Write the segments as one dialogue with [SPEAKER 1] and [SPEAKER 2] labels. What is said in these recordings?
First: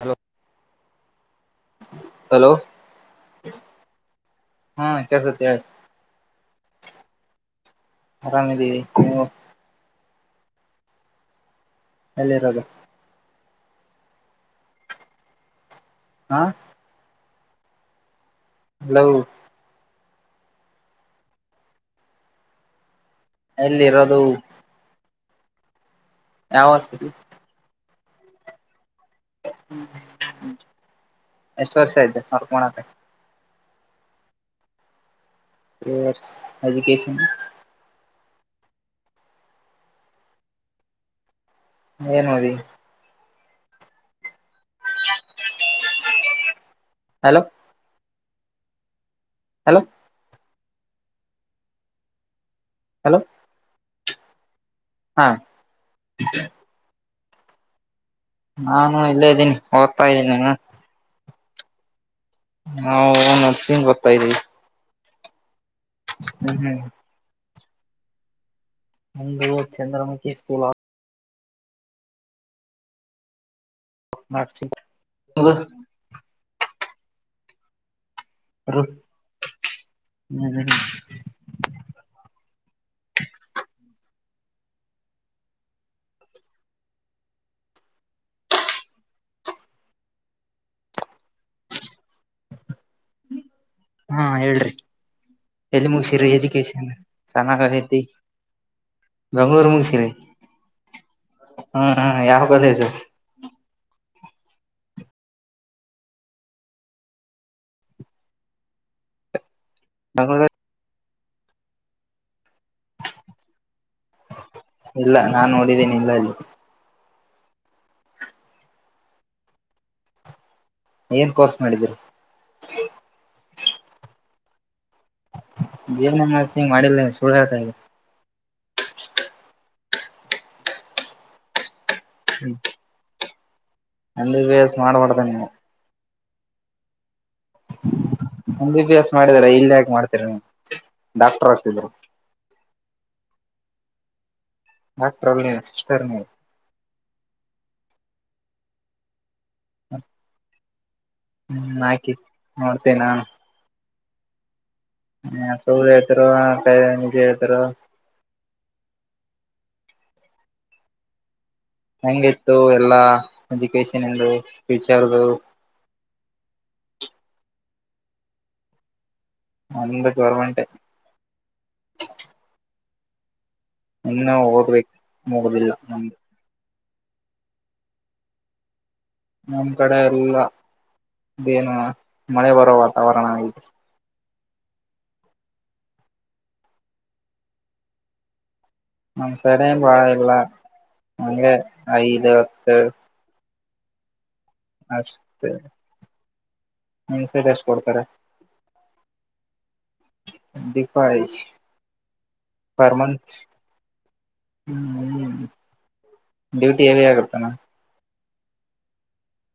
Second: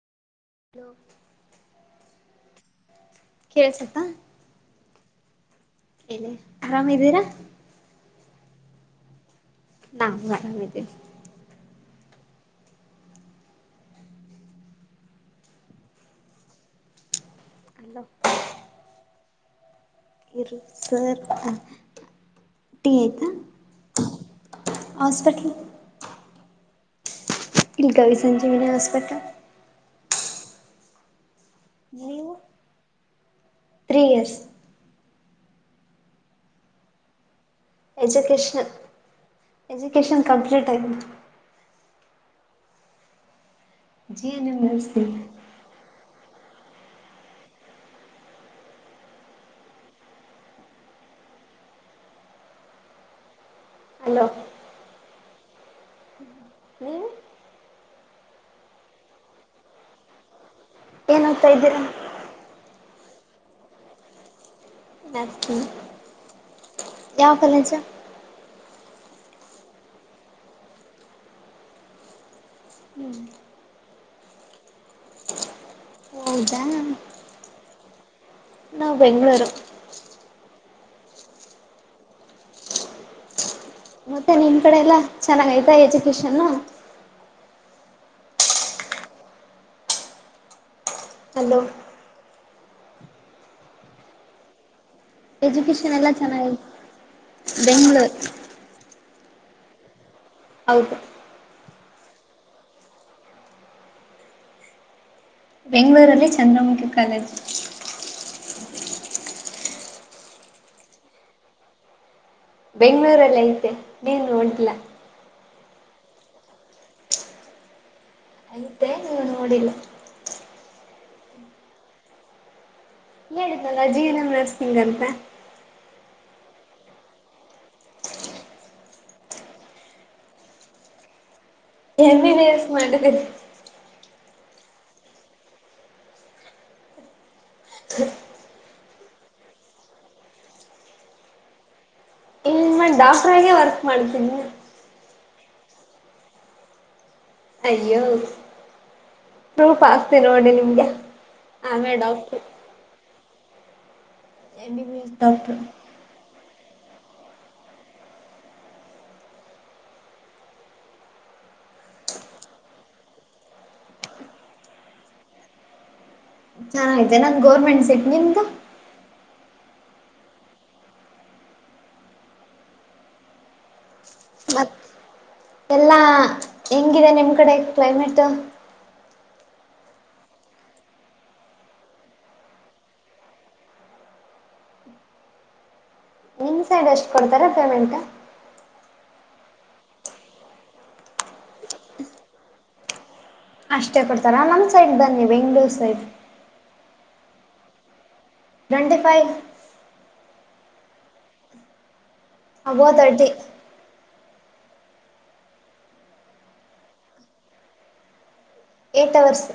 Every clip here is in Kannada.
[SPEAKER 1] ಹಲೋ
[SPEAKER 2] ಹೆಲೋ
[SPEAKER 1] ಹಲೋ
[SPEAKER 2] ಕೇಳ್ಸತ್ತಾ
[SPEAKER 1] ಹಾ ಕಸತ್ಯ ಹೇಳು
[SPEAKER 2] ಎಲ್ಲಿ ಆರಾಮ್ದೀರಾ
[SPEAKER 1] ಆರಾಮಿದೀವಿ ನೀವು
[SPEAKER 2] ನಾ ಆರಾಮದೆ
[SPEAKER 1] ಎಲ್ಲಿರೋದು ಹಾ
[SPEAKER 2] ಹೆಲೋ
[SPEAKER 1] ಹಲೋ
[SPEAKER 2] ಇರು ಸರ್ ಟೀ
[SPEAKER 1] ಎಲ್ಲಿರೋದು
[SPEAKER 2] ಹಾಸ್ಪಿಟಲ್
[SPEAKER 1] ಯಾವ ಹಾಸ್ಪಿಟಲ್
[SPEAKER 2] ಇಲ್ಲಿ ಗವಿ ಸಂಜೀವಿನಿ ಹಾಸ್ಪಿಟಲ್
[SPEAKER 1] ಎಷ್ಟ ವರ್ಷ ಆಯ್ತೆ
[SPEAKER 2] ನೀವು
[SPEAKER 1] ಹೊರ್ಕೋಕ
[SPEAKER 2] three years
[SPEAKER 1] three years education
[SPEAKER 2] education education complete ಆಯ್ತು
[SPEAKER 1] ಏನು ಮಾಡೆ
[SPEAKER 2] ಜಿ ನೀ nursing
[SPEAKER 1] hello hello hello
[SPEAKER 2] hello
[SPEAKER 1] ಹಾ
[SPEAKER 2] ನೀವು
[SPEAKER 1] ನಾನು ಇಲ್ಲೇ ಇದ್ದೀನಿ ಓದ್ತಾ ತಾ ಇದೇನೆ ನಾನು
[SPEAKER 2] ಏನು ಓಡಾಡೇರ
[SPEAKER 1] ನಾ ನರ್ಸಂಗ್ ಓದತೆಡೆವೆ
[SPEAKER 2] ನುರ್ಸಿನ್
[SPEAKER 1] [unintelligible] ಹ್ಮ ಹ್ಮ್
[SPEAKER 2] ತ್
[SPEAKER 1] ಅಂದು ಚಂದ್ರಮುಖಿ ಸ್ಕೂಲ್ ಅತ್ ಮಾಡಿಸಿಲ್ಲ [unintelligible] ಉದರ್
[SPEAKER 2] ಹೂ ಹೌದಾ ನಾವು ಬೆಂಗಳೂರು
[SPEAKER 1] ಹ್ಮ್ಮ [unintelligible]
[SPEAKER 2] ಮತ್ತೆ ನಿಮ್ ಕಡೆ ಎಲ್ಲಾ ಚೆನ್ನಾಗ ಐತಾ ಎಜುಕೇಶನ್ ಹಲೋ
[SPEAKER 1] [unintelligible] ಹಾ ಹೇಳ್ರಿ ಎಲ್ಲಿ
[SPEAKER 2] ಎಜುಕೇಷನ್ ಎಲ್ಲ
[SPEAKER 1] ಮುಗಿಸಿರಿ
[SPEAKER 2] ಚೆನ್ನಾಗೈತ
[SPEAKER 1] ಎಜುಕೇಶನ್ ಸನಾನಾಗೈತಿ
[SPEAKER 2] ಬೆಂಗಳೂರು
[SPEAKER 1] ಬೆಂಗಳೂರು ನೂ ಮುಗಿಸೇನೆ
[SPEAKER 2] ಹೌದು
[SPEAKER 1] ಹ್ಮ್ ಹ್ಮ್ ಯಾವ ಕಲೇಜ
[SPEAKER 2] ಬೆಂಗಳೂರುರಲ್ಲಿ ಚಂದ್ರಮುಖಿ ಕಾಲೇಜು
[SPEAKER 1] ಬಂಗೋಳೇ
[SPEAKER 2] ಬೆಂಗಳೂರಲ್ ಐತೆ ನೀನ್ ನೋಡಿಲ್ಲ
[SPEAKER 1] ಇಲ್ಲ ನಾನ್ ನೋಡಿದ್ದೇನೆ ಇಲ್ಲ ಇಲ್ಲಿ
[SPEAKER 2] ಆಯಿತೇ ನೀವ ನೋಡಿಲ್ಲ
[SPEAKER 1] ಏನ್ ಕೋರ್ಸ್ ಮಾಡಿದರು
[SPEAKER 2] ಹೇಳುದ್ನಲ್ಲ ಜಿ ಏನ್ ಎಂ ನರ್ಸಿಂಗ್ ಅಂತ
[SPEAKER 1] ಜಿ ಎನ್ ಎಂಆರ್ ಸಿಂಗ್ ಮಾಡಿಲ್ಲ ಸುಳ್ಳ ಹೇಳ್ತಾ ಇದ್ಯಾ
[SPEAKER 2] ಎಂ ಬಿ ಬಿ ಎಸ್ ಮಾಡಿದೀನಿ
[SPEAKER 1] ಎಂಬಿಬಿಎಸ್ ಮಾಡ್ದಂಗ ನೀನು
[SPEAKER 2] ಹ್ಮ
[SPEAKER 1] ಎ ಬಿ ಬಿ ಎಸ್ ಮಾಡಿದಾರ ಇಲ್ಲಿ ಯಾಕೆ ಮಾಡ್ತೀರ ನೀವು ಡಾಕ್ಟರ್ ಹಾಕ್ತಿದರು
[SPEAKER 2] ಮೇಲ್ ಡಾಕ್ಟರಿಗೆ ವರ್ಕ್ ಮಾಡ್ತೀನಿ
[SPEAKER 1] ಆಫ್ಟರಲ್ ನಿನ್ ಸಿಸ್ಟರ್ ನೀನು
[SPEAKER 2] ಅಯ್ಯೋ ಡುಪ ಆಸ್ತಿ ನೋಡಿ ನಿಮ್ಗೆ
[SPEAKER 1] ಹ್ಮ್
[SPEAKER 2] ಆಮೇ
[SPEAKER 1] ಹಾಕಿ
[SPEAKER 2] ಡಾಕ್ಟರ್
[SPEAKER 1] ನೋಡ್ತೆೇನೀ ನಾನು
[SPEAKER 2] ಎಂ ಬಿ ಬಿ ಎಸ್
[SPEAKER 1] ಹ
[SPEAKER 2] ಡಾಕ್ಟ್ರು
[SPEAKER 1] ಸೂರ್ಯ ಎದುರೋ ಹಾ ಕಾಯ್ ಮುಗಿದ್ರೋ ಹೆಂಗಿತ್ತು ಎಲ್ಲಾ ಎಜುಕೇಶನ್ ಇಂದು ಫ್ಯೂಚರ್ದು
[SPEAKER 2] ಚೆನ್ನಾಗತೆ ನನ್ ಗೌರ್ಮೆಂಟ್ ಸೆಟ್ ನಿಮ್ದು
[SPEAKER 1] ನಂದು ಗೌರ್ಮೆಂಟ್ ಇನ್ನೂ
[SPEAKER 2] ಮತ್
[SPEAKER 1] ಓದ್ಬೇಕು ಮುಗುದಿಲ್ಲ
[SPEAKER 2] ಎಲ್ಲಾ
[SPEAKER 1] ನಮ್ದು
[SPEAKER 2] ಹೆಂಗಿದೆ ನಿಮ್ ಕಡೆ ಕ್ಲೈಮೇಟ್
[SPEAKER 1] ನಮ್ ಕಡೆ ಎಲ್ಲಾ ಇದೇನು ಮಳೆ ಬರೋ ವಾತಾವರಣ ಆಯ್ತು
[SPEAKER 2] ನಿ ಸೈಡ್ ಎಷ್ಟು ಕೊಡ್ತಾರ ಪೇಮೆಂಟ್
[SPEAKER 1] ಮಂಸಾರನು ಪಾಳಲ್ಲ ಅಂದಗೆ ಐದು ಅತ್ತು
[SPEAKER 2] ಅಷ್ಟೇ ಕೊಡ್ತಾರ ನಮ್ ಸೈಡ್ ಬನ್ನಿ ಬೆಂಗಳೂರು ಸೈಡ್
[SPEAKER 1] ನಿಮ್ ಸಟ್ ಎಷ್ಟು ಕೊಡ್ತಾರೆ
[SPEAKER 2] ನೈಟಿ ಫೈವ್
[SPEAKER 1] ದೀಪ ಹಿ
[SPEAKER 2] ಅಬೊ ತರ್ಟಿ
[SPEAKER 1] ಹ್ಮ್ ಹ್ಮ ಡ್ಯೂಟಿ ಹಲ್ಲಿ ಆಗರ್ತಾನ
[SPEAKER 2] ಎಟ್ ಅವರ್ಸ್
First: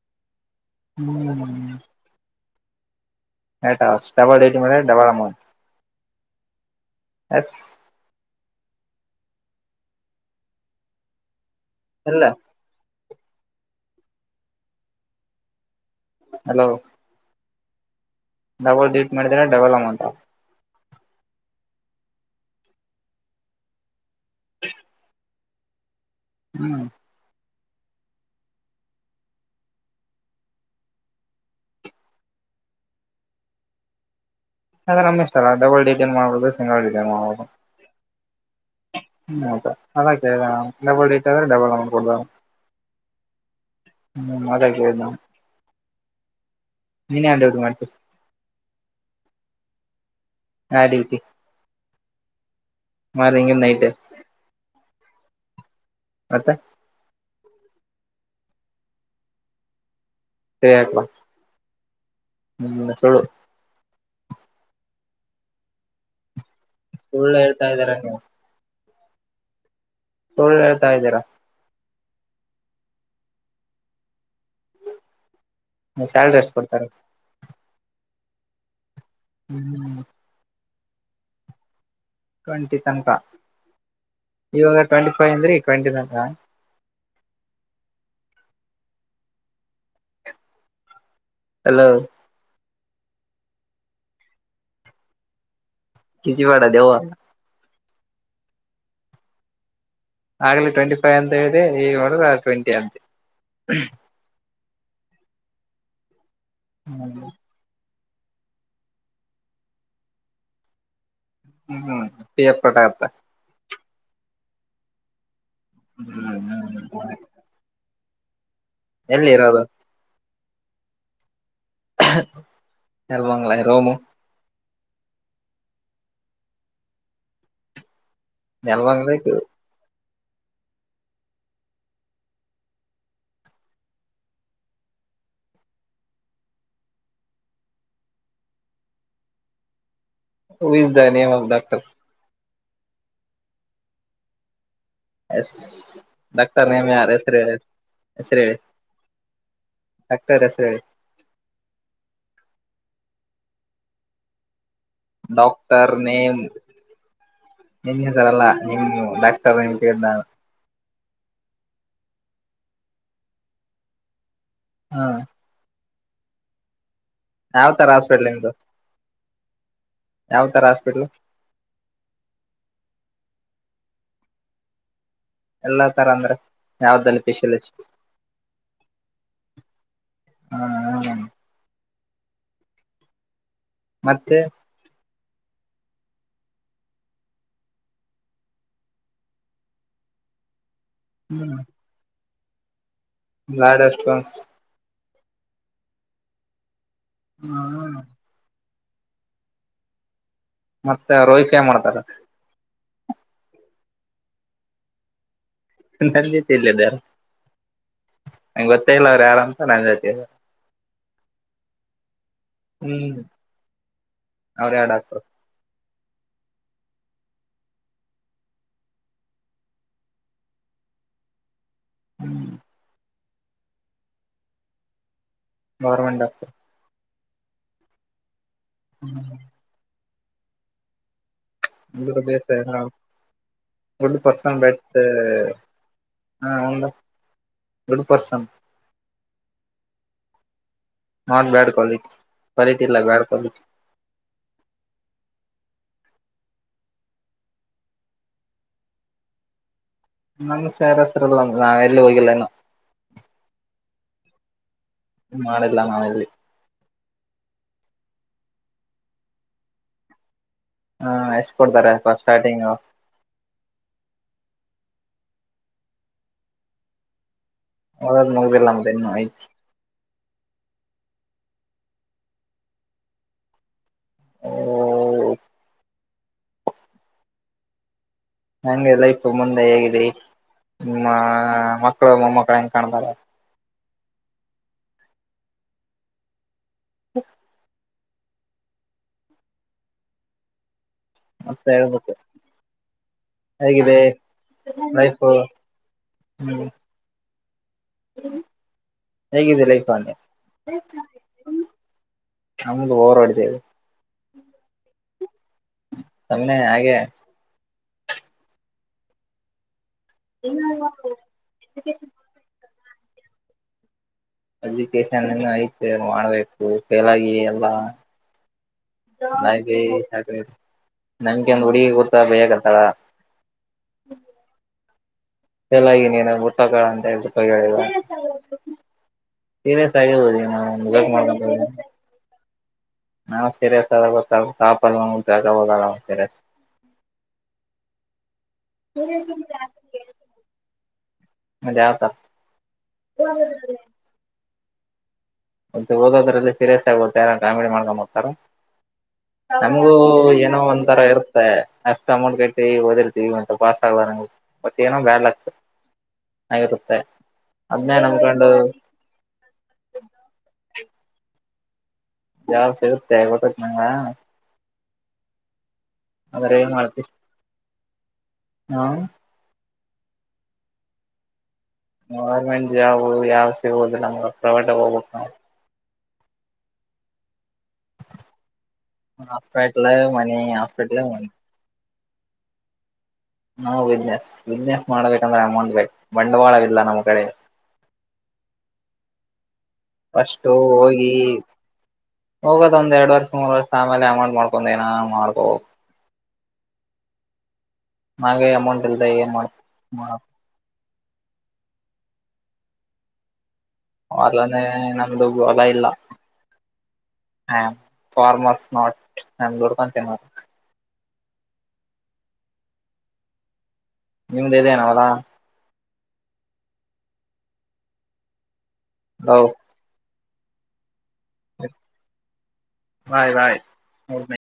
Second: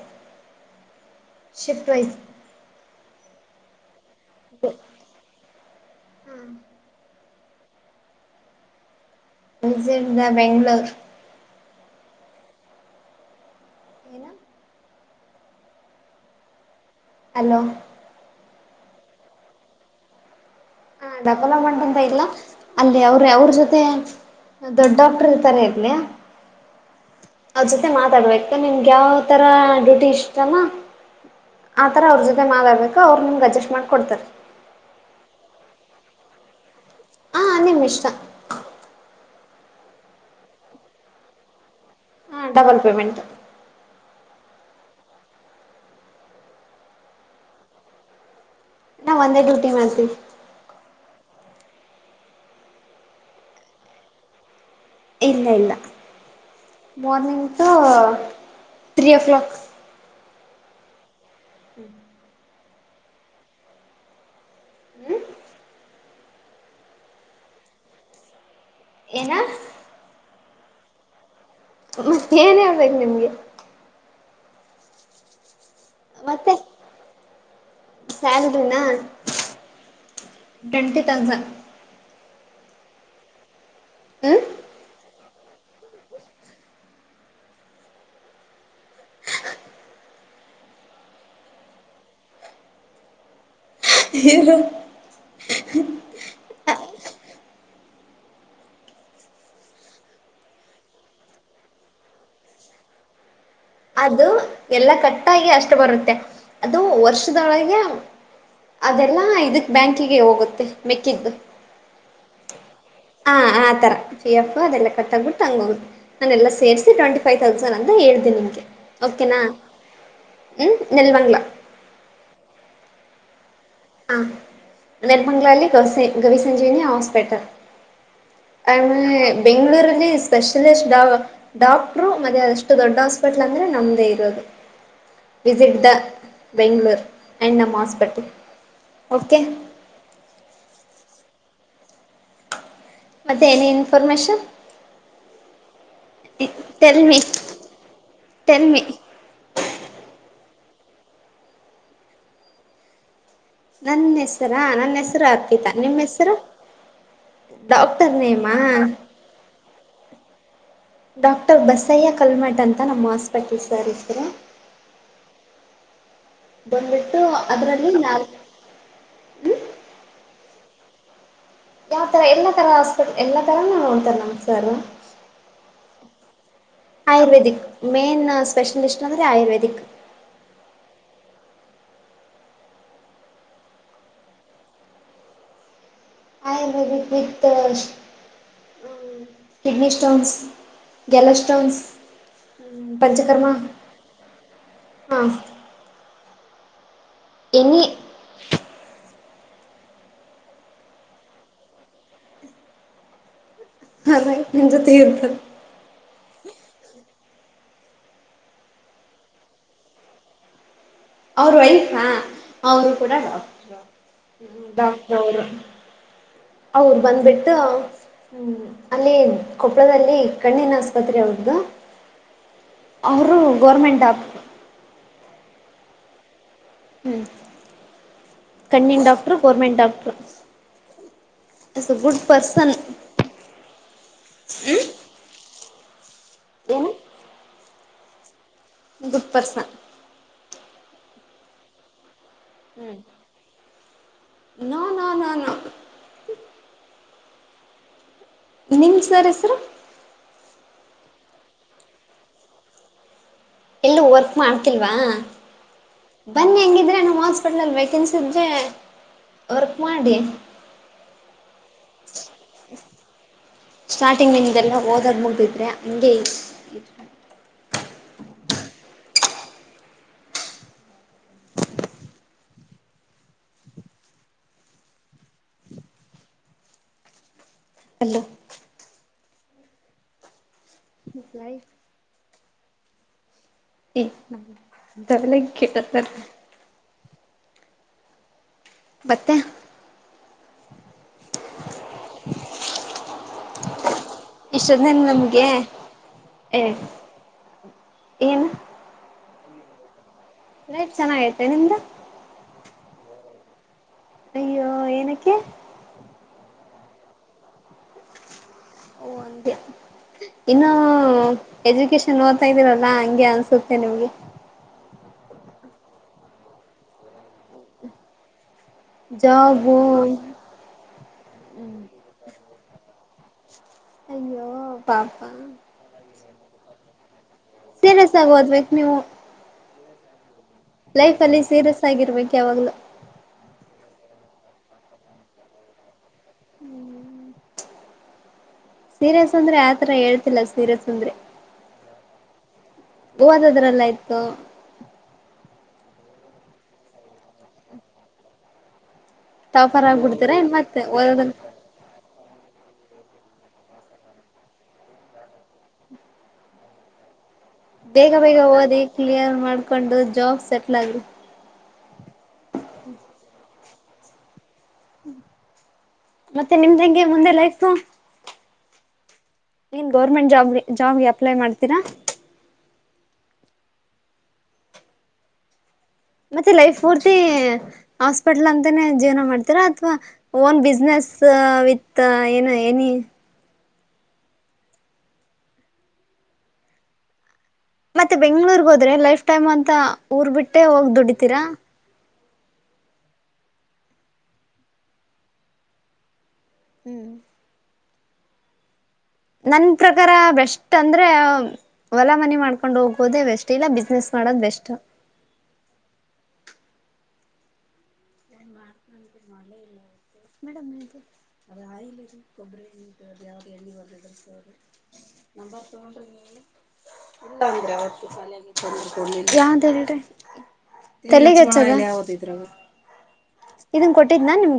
[SPEAKER 2] ಶಿಫ್ಟ್ ವೈಸ್
[SPEAKER 1] ಹ್ಮ್ ಹ ಡಬಲ್ ಟೈಮ್ ಡಬಲ ಅಮೌಂಟ್
[SPEAKER 2] ಹ್ಮ
[SPEAKER 1] ಎಸ್
[SPEAKER 2] ಅರ್ಜೆಂಡಾ ಬೆಂಗ್ಗಳೂರು
[SPEAKER 1] ಅಲ್ಲ
[SPEAKER 2] ಏನ
[SPEAKER 1] ಹಲೋ
[SPEAKER 2] ಹಲೋ
[SPEAKER 1] ಡಬಲ್ ಡಡಿಟ್ ಮಾಡಿದ್ರ ಡಬಲ್ ಅಮೌಂಟ್
[SPEAKER 2] ಹಾ ಡಕಲ ಮಾಡಂತ ಇಲ್ಲ ಅಲ್ಲಿ ಅವ್ರ ಅವ್ರ ಜೊತೆ ದೊಡ್ ಡಾಕ್ಟರ್ ಇರ್ತಾರ ಇರ್ಲಿಾ
[SPEAKER 1] ಹ್ಮ್
[SPEAKER 2] ಅದ್ ಜೊತೆ ಮಾತಾಡ್ಬೇಕಕ್ತ ನಿಮ್ಗೆ ಯಾವ ತರ ಡ್ಯೂಟಿ ಇಷ್ಟಮ್ಮ ಆತರ ಅವ್ರ ಜೊತೆ ಮಾತಾಡ್ಬೇಕು ಅವ್ರರು ನಿಮಗೆ ಅಡ್ಜಸ್ಟ್ ಮಾಡ್ಕ ಕೊಡ್ತಾರೆ
[SPEAKER 1] ಅದ ನಮ್ ಇಷ್ಟ ಅಲ್ಲ ಡಬಲ್ ಡಿಸೈನ್ ಮಾಡ್ಬೋದು ಸಿಂಗಲ್ ಡಿಸೈನ್ ಮಾಡ್ಬೋದು
[SPEAKER 2] ಹಾಂ ನಿಮ್ಮ ಇಷ್ಟ
[SPEAKER 1] ಹ್ಮ್ ಹೌದಾ ಅದ ಡಬಲ್ ಏಟ್ ಆದ್ರೆ ಡಬಲ್ ಅಮೌಂಟ್ ಕೊಡ್ತಾರ
[SPEAKER 2] ಹಾ ಡಬಲ್ ಪೇಮೆಂಟ್
[SPEAKER 1] ಹ್ಮ್ ಅದಕ್ಕೆೇಳಿದ್ದ ನೀನಯಾಕ್ ನ್ೋಡ್ ಮಾಡ್ತೀ
[SPEAKER 2] ನಾ ಒಂದೇ ಡ್ಯೂಟಿ ಮಾಡ್ತವಿ
[SPEAKER 1] ಹಾ ದೀವತಿ ಮರೆಂಗಿ ನೈಟ್
[SPEAKER 2] ಇಲ್ಲ ಇಲ್ಲ
[SPEAKER 1] ಮತ್ತೆ
[SPEAKER 2] ಮೋರ್ನಿಂಗ್ ಹ ತ್ರ್ರೀ ಓ ಕ್ಲಾಕ್
[SPEAKER 1] ಸೇಕ್ವಾ
[SPEAKER 2] ಹ್ಮ್
[SPEAKER 1] ಹ್ಮ್ ಸಳ್ಳ
[SPEAKER 2] ಹ್ಮ್
[SPEAKER 1] ಸುಳ್ಳ ಹೇಳ್ತಾ ಇದ್ದಾರ ನೀವು
[SPEAKER 2] ಏನ
[SPEAKER 1] ಸುಳ್ ಹೇಳ್ತಾ ಇದ್ದೀರಾ
[SPEAKER 2] ಮತ್ತೆ ಏನ್ ಹೇಳ್ಬೇಕು ನಿಮ್ಗೆ
[SPEAKER 1] ಸ್ಯಾಲ್ರಿ ಎಷ್ಟ ಕೊಡ್ತಾರೆ
[SPEAKER 2] ಸ್ಯಾಲರಿ ನ
[SPEAKER 1] ಹ್ಮ್
[SPEAKER 2] ಟ್ವೆಂಟಿ ಥೋಕ್ಸ್ಯಾಂಡ್
[SPEAKER 1] ಕಂಡ್ತಿ ತನಕ ಇವಾಗ ಟ್ವೆಂಟಿ ಫೈವ್ ಅಂದರಿ ಟ್ವೆಂಟಿ ನನ್ ಹಲೋ
[SPEAKER 2] ಹನು [inaudible]
[SPEAKER 1] ಕಿಸಿ ಬೇಡ ದವು ಆಗ್ಲಿ ಟ್ವೆಂಟಿ ಫೈವ್ ಅಂತ ಹೇಳ್ದೆ ಈಗ ನೋಡ್ರ ಟ್ವೆಂಟಿ ಅಂತೆ
[SPEAKER 2] ಅದು ಎಲ್ಲ ಕಟ್ಟಾಗಿ ಅಷ್ಟು ಬರುತ್ತೆ ಅದು
[SPEAKER 1] ಹ್ಮ್
[SPEAKER 2] ವರ್ಷದೊಳಗೆ ಅದೆಲ್ಲಾ ಇದಕ್ ಬ್ಯಾಂಕಿಗೆ ಹೋಗುತ್ತೆ ಮೆಕ್ಕಿದ್ದು
[SPEAKER 1] ಹ್ಮ ಹ್ಮ್ ಪಿಫ್ ಕಟತ್ತ
[SPEAKER 2] ಹ ಆ ತರ ಪಿ ಎಫ್ ಅದೆಲ್ಲ ಕಟ್ಟಬಟ್ಟ ಹಂಗ ಹೋಗ್ ನಾನ
[SPEAKER 1] ಹ್ಮ್
[SPEAKER 2] ಎಲ್ಲ ಸೇರ್ಸ
[SPEAKER 1] ಹ್ಮ್
[SPEAKER 2] ಟ್ವೆಟ ಫೈವ್ ತೌಸಂಡ ಅಂತ ಹೇಳ್ದನ ನಿಮಗೆ
[SPEAKER 1] ಎಲ್ಲಿ ಇರೋದು
[SPEAKER 2] ಹ್ಮ್ ನೆಲ್ ಮಂಗ್ಲ
[SPEAKER 1] ಎರ್ವಾಂಗಾ ಯದೋಮ
[SPEAKER 2] ನೆರ್ಮಂಗಲಲ್ಲಿ ಗೌವಿ ಸಂಂಜೀವಿನಿ ಹಾಸ್ಪಿಟಲ್ ಆಮೇ
[SPEAKER 1] ನೆಲಮಂಗಲ
[SPEAKER 2] ಬೆಂಗ್ಗಳೂರಲ್ಲಿ ಸ್ಪೆಷಲಿಸ್ಟ್ ಡಾಕ್ಟರು ಮತ್ತೆ ಅಷ್ಟು ದೊಡ್ಡ ಹಾಸ್ಪಿಟ್ಲ್ ಅಂದ್ರೆ ನಮ್ದೇ ಇರೋದು ವಿಿಸಿಿಟ್ ದ ಬೆಂಗ್ಳೂರು ಆಂಡ್ ನಮ್ hospital okay
[SPEAKER 1] who is the name of doctor
[SPEAKER 2] ಮತ್ತೆ ನ ಇನ್ಫರ್ಮೇಷನ್
[SPEAKER 1] ಎಸ್ ಡಾಕ್ಟಾರ್ನ ಯಾರ
[SPEAKER 2] ಮಿ
[SPEAKER 1] ಹೆಸರಿ ಹೇಳ ಹೆರಿ ಹೇಳಿ
[SPEAKER 2] ಟೆಲ್ ಮಿ
[SPEAKER 1] ಟಸ [inaudible]
[SPEAKER 2] ನನ್ನ ಹೆಸರಾ ನನ್ನ ಹೆಸರು ಅರ್ಪಿತಾ
[SPEAKER 1] ಡಾಕ್ಟರ್
[SPEAKER 2] ನಿಮ್ಮ ಹೆಸರು
[SPEAKER 1] ನೇಮ್ ನಿಮ್ಗೆ
[SPEAKER 2] ಡಾಕ್ಟರ್
[SPEAKER 1] ಹೆಸರಲ್ಲ
[SPEAKER 2] ನೇಮಾ
[SPEAKER 1] ನಿಮ್ ಡಾಕ್ಟರ್ ಗಿಡ್ಡ
[SPEAKER 2] ಡಾಕ್ಟರ್ ಬಸಯ್ಯ ಕಲ್ಮಠ ಅಂತ ನಮ್ಮ ಹಾಸ್ಪೆಟಲ್ ಸರ ಹೆಸರು
[SPEAKER 1] ಹ್ಮ
[SPEAKER 2] ಬಂದಬೇಕ
[SPEAKER 1] ಯಾವ್ ತರ ಹಾಸ್ಪಿಟ್ಲ್ ನಿಮ್ದು ಯಾವ ತರ ಹಾಸ್ಪಿಟ್ಲ್
[SPEAKER 2] ಯಾವ್ ತರ ಎಲ್ಲಾ ತರ ಆಸ್ಪಟ್ ಎಲ್ಲಾ ತರನ ನೋಡ್ತಾರ್ ನಮ್ ಸಾರ್
[SPEAKER 1] ಎಲ್ಲಾ ತರ ಅಂದ್ರೆ ಯಾವ್ದಲ್ಲಿ
[SPEAKER 2] ಆಯುರ್ವೇದಿಕ್
[SPEAKER 1] ಸ್ಪೆಷಲಿಸ್ಟ್
[SPEAKER 2] ಮೇನ್ ಸ್ಪೆಷಲಿಸ್ಟ್ ಅಂದ್ರೆ ಆಯುರ್ವೇದಿಕ್
[SPEAKER 1] ಹಾ ಹೌದ ಮತ್ತೆ
[SPEAKER 2] ವಿತ್ತ ಕಿಡ್ನಿ ಸ್ಟೋನ್ಸ್ ಗೆಲ್ಲ ಸ್ಟೋನ್ಸ್ ಪಂಚಕರ್ಮ
[SPEAKER 1] ಲಾಡಸ್ನ್ಸ್
[SPEAKER 2] ಹಾ ಎನಿ
[SPEAKER 1] ಹಾ ಮತ್ತೆ ರೋಹಿತ್ ಎನ್ ಮಾಡ್ತಾನ
[SPEAKER 2] ಆವರ ತಿಂದು ತ್ರಿ ಇರತನ್
[SPEAKER 1] ನೀ ತಂದಿದ್ ಎಲ್ಲಿ ಆದ [unintelligible]
[SPEAKER 2] ಅವ್ರ ವೈಫಾ ಅವರು ಕೂಡ
[SPEAKER 1] ಹ್ಮ್
[SPEAKER 2] ಡಾಕ್ಟ
[SPEAKER 1] ಅವ್ರ ಯಾವ
[SPEAKER 2] ಡಾಕ್ಟರ್ ಅವರು ಹೌದ ಬಂದ್ಬಿಟ್ಟು ಹ್ಮ್ ಅಲ್ಲಿ ಕೊಪ್ಪಳದಲ್ಲಿ ಕಣ್ಣಿನ ಆಸ್ಪತ್ರೆ ಅವ್ರುದು
[SPEAKER 1] ಹ್ಮ್
[SPEAKER 2] ಅವರು ಗೌರ್ಮೆಂಟ್ ಡಾಕ್
[SPEAKER 1] ಗೌರ್ಮೆಂಟ್ ಡಾಕ್ಟರ್
[SPEAKER 2] ಹ್ಮ್ ಕಣ್ಣಿನ ಡಾಕ್ಟಟ್ರು ಗೋರ್ಮೆಂಟ್ ಡಾಕ್ಟರು
[SPEAKER 1] ಒ ಬಸ
[SPEAKER 2] ಪರ್ಸನ್
[SPEAKER 1] ಗುಡ್ ಪರ್ಸನ್ ಬೆಟ್ಟ ಹಾ ಒಂದು
[SPEAKER 2] ಏನು
[SPEAKER 1] good person
[SPEAKER 2] good person
[SPEAKER 1] not bad quality ಕವ
[SPEAKER 2] ಹ್ಮ್
[SPEAKER 1] ಇಲ್ಲ bad quality
[SPEAKER 2] no no no no ನಿಮ ಸರ್ ಹೆಸರು
[SPEAKER 1] ನಮ್ಮ ಸರಸರಲ್ಲ ನಾಗಲ್ಲಿ ಹೋಗಲ್ಲಯಿನ್ನು
[SPEAKER 2] ವರ್ಕ್ ಮಾಡ್ತಿಲ್ವಾ
[SPEAKER 1] ಮಾಡಿಲ್ಲ ನಾವೆಲ್ಲಿ
[SPEAKER 2] ಬನ್ನಿ ಹೆಂಗಿದ್ರೆ ಹಾಸ್ಪಿಟಲಲ್ಲಿ ವೇಕೆನ್ಸಿ ಇದ್ರೆ ವರ್ಕ್ ಮಾಡಿ
[SPEAKER 1] ಹಾ ಎಷ್ಟ ಕೊಡ್ತಾರೆ ಫಸ್ಟ್ ಸ್ಟಾರ್ಟಿಂಗು
[SPEAKER 2] ಟಿಂಗ್ ನಿಿಂದೆಲ್ಲ ಓದಾಡ್ ಮುಗಬಟ್ರೆ ಹಂಗೆ ಇ
[SPEAKER 1] ಹಾಯ್ದ ಮುಗದಿಲ್ಲ ಎನ್ನ ನಮ್ಮದಿನು ಹ್ಮ
[SPEAKER 2] ಹಲೋ
[SPEAKER 1] ಹೆಂಗೆ ಲೈಫ್ ಮುಂದೆ ಹೇಗಿದೆ ನಿಮ್ಮ
[SPEAKER 2] ಲೈಫ್
[SPEAKER 1] ಮಕ್ಕಳು ಮೊಮ್ಮಕ್ಕಳು ಹೆಂಗ್ ಕಾಣಬಾರ
[SPEAKER 2] ಇಗ ಅವೆಲ್ಲ ಕೇಳಬಾರದು
[SPEAKER 1] ಹ್ಮ
[SPEAKER 2] ಬತ್ತೆ
[SPEAKER 1] ಮತ್ತೆ ಹೇಳ ಮತ್ತೆ ಹೇಗಿದೆ
[SPEAKER 2] ಇಷ್ಟೊದ್ನ
[SPEAKER 1] ಲೈಫು
[SPEAKER 2] ನಮ್ಗೆ ಏ
[SPEAKER 1] ಹ್ಮ್
[SPEAKER 2] ಏನು
[SPEAKER 1] ಹೇಗಿದೆ ಲೈಫ ಅಂದೆ
[SPEAKER 2] ಲೈಫ್ ಚೆನ್ನಾಗೈತೆ ನಿಮ್ದ
[SPEAKER 1] ನಮಗೆ ಓರವಹೊಡಿದು
[SPEAKER 2] ಅಯ್ಯೋ ಏನಕ್ಕೆ
[SPEAKER 1] ಸುಮ್ನೇ ಹಾಗೆ
[SPEAKER 2] ಅ ಇನ್ನು ಎಜುಕೇಶನ್ ಓದತಾ ಇದ್ದೀರ ಎಲ್ಲಾ ಹಂಗೆ ಅನ್ಸುತ್ತೆ ನಿಮ್ಗೆ
[SPEAKER 1] ಎಜುಕೇಶನ್ ಐತೆ ಮಾಡ್ಬೇಕು ಫೈಲಾಗಿ ಎಲ್ಲಾ ನ
[SPEAKER 2] ಜಾಬು
[SPEAKER 1] ಸಾಕ ನನ್ಗೆ ಒಂದ್ ಹುಡಿಗ ಕೂತ ಬೇ [unintelligible]
[SPEAKER 2] ಅಯ್ಯೋ ಪಾಪ
[SPEAKER 1] ಸ್ಪೆಷಲ್ ಆಗಿ ನೀನು ಊಟ ಕಂತ ಹೇಳ್ಬಿಟ್ಟು ಹೇಳಿದ
[SPEAKER 2] ಸೀರಿಯಸ್ ಆಗಿ ಓದ್ಬೇಕು ನೀವು
[SPEAKER 1] ಸೀರಿಯಸ್ ಆಗಿ ಹ ಮುಗ
[SPEAKER 2] ಲೈಫ್ ಅಲ್ಲಿ ಸೀರಿಯಸ್
[SPEAKER 1] [unintelligible]
[SPEAKER 2] ಆಗಿರ್ಬೇಕು ಯಾವಾಗ್ಲೂ
[SPEAKER 1] ನಾವು ಸೀರಿಯಸ್ ಆದ ಗೊ [unintelligible]
[SPEAKER 2] ಹ್ಮ್ ಸೀರಿಯಸ್ ಅಂದ್ರೆ ಆತರ ಹೇಳ್ತಿಲ್ಲ ಸೀರಿಯಸ್ ಅಂದ್ರೆ
[SPEAKER 1] ಮತ್ತೆ ಯಾವ ತರ
[SPEAKER 2] ಓದೋದ್ರಲ್ಲಿ ಆಯ್ತು
[SPEAKER 1] ಮತ್ತೆ ಓದೋದ್ರಲ್ಲ ಸೀರಿಯಸ್ ಆಗೆ ಯಾರ ಕಾಮಿಡಿ ಮಾಡ್ಕೊಂಡ್ ಓದ್ತಾರ
[SPEAKER 2] ಟಾಪರ್
[SPEAKER 1] ನಮ್ಗೂ
[SPEAKER 2] ಆಗ್ಬಿಡ್ತೀರಾ ಇನ್
[SPEAKER 1] ಏನೋ
[SPEAKER 2] ಮತ್ತೆ
[SPEAKER 1] ಒಂಥರ
[SPEAKER 2] ಓದೋದ್ರಲ್ಲಿ
[SPEAKER 1] ಇರುತ್ತೆ ಅಮೌಂಟ್ ಕಟ್ಟಿ ಓದಿರತಿವಿ ಮತ್ತ ಪಸ್ ಆಗಾರ ಮತ್ತ ಏನ [unintelligible] [unintelligible]
[SPEAKER 2] ಬೇಗ ಬೇಗ ಓದಿ ಕ್ಲಿಯರ್ ಮಾಡ್ಕೊಂಡು ಜಾಬ್ ಸೆಟ್ಲ್ ಆಗ್ರಿ
[SPEAKER 1] ಯಾವ ಸಿಗುತ್ತೆ ಗೊತ್ತೈತ್ ನಿಂಗ
[SPEAKER 2] ಮತ್ತೆ
[SPEAKER 1] ಏನ್ ಮಾಡ್ತಿ
[SPEAKER 2] ನಿಮ್ದಂಗೆ ಮುಂದೆ ಲೈಫು
[SPEAKER 1] ಹಾ
[SPEAKER 2] ನೀನ್ ಗೌರ್ಮೆಂಟ್ ಜಾಬ್ ಜಾಬ್ಗೆ ಅಪ್ಲೈ ಮಾಡ
[SPEAKER 1] ಗವರ್ಮೆಂಟ್ ಜಾಬು ಯಾವ ಸಿಗುದಿಲ್ಲ ನಮ ಪ್ರೈವೇಟಗ ಹೋಗ್ಬೇಕ ನವು
[SPEAKER 2] ಮತ್ತೆ ಲೈಫ್ ಮೂರ್ತಿ ಹಾಸ್ಪಿಟಲ್ ಅಂತನೇ ಜೀವನ
[SPEAKER 1] ನಾವು
[SPEAKER 2] ಮಾಡ್ತೀರಾ
[SPEAKER 1] ಹಾಸ್ಪಿಟ್ಲ್
[SPEAKER 2] ಅಥವಾ
[SPEAKER 1] money
[SPEAKER 2] own
[SPEAKER 1] hospital
[SPEAKER 2] business
[SPEAKER 1] money
[SPEAKER 2] ಅಂತ ಏನ ಏನಿ
[SPEAKER 1] ನಾವು ಬಿಸ್ನೆಸ್ ಬಿಸ್ನೆಸ್ ಮಾಡಬೇಕಂದ್ರೆ ಅಮೌಂಟ್ ಬೇಕು ಬಂಡವಾಳವಿಲ್ಲ ನಮ್ಮ್ ಕಡೆ
[SPEAKER 2] ಮತ್ತೆ ಬೆಂಗ್ಳೂರ್ಗ್ ಹೋದ್ರೆ ಲೈಫ್ ಟೈಮ್ ಅಂತ ಊರ್
[SPEAKER 1] ಫಸ್ಟ್
[SPEAKER 2] ಬಿಟ್ಟೆ ಹೋಗ ದುಡಿತೀರಾ
[SPEAKER 1] ಹೋಗದ ಒಂದ್ ಎರಡು ವರ್ಷ ಮೂರ್ ವರ್ಷ ಆಮೇಲೆ ಅಮೌಂಟ್ ಮಾಡ್ಕೊಂಡು ಏನ ಮಾಡಬಹುದು
[SPEAKER 2] ಹ್ಮ್
[SPEAKER 1] ನಂಗ ಅಮೌಂಟು
[SPEAKER 2] ನನ್ ಪ್ರಕಾರ ಬೆಸ್ಟ್ ಅಂದ್ರೆ ಹೊಲ ಮನಿ ಮಾಡ್ಕೊಂಡ್ ಹೋಗೋದೇ ಬೆಸ್ಟ್ ಇಲ್ಲ ಬಿಸ್ನೆಸ್ ಮಾಡೋದ್
[SPEAKER 1] ಹೊಲನೆ
[SPEAKER 2] ಬೆಸ್ಟ್
[SPEAKER 1] ನನ್ನದು ಹೊಲ ಇಲ್ಲ ಹ ಫಾರ್ಮಸ ನೋಟ್
[SPEAKER 2] [unintelligible]
[SPEAKER 1] ನಿಮ್ದ ಇದೇನ ಹೊಲ
[SPEAKER 2] [unintelligible] [unintelligible] ತಲೆಗೆ ಹಚ್ಚದ
[SPEAKER 1] ಬಾಯ್ ಬಾಯ್
[SPEAKER 2] ಇದನ್ ಕೊಟ್ಟಿದ್ನಾ ನಿಮ್ಗೆ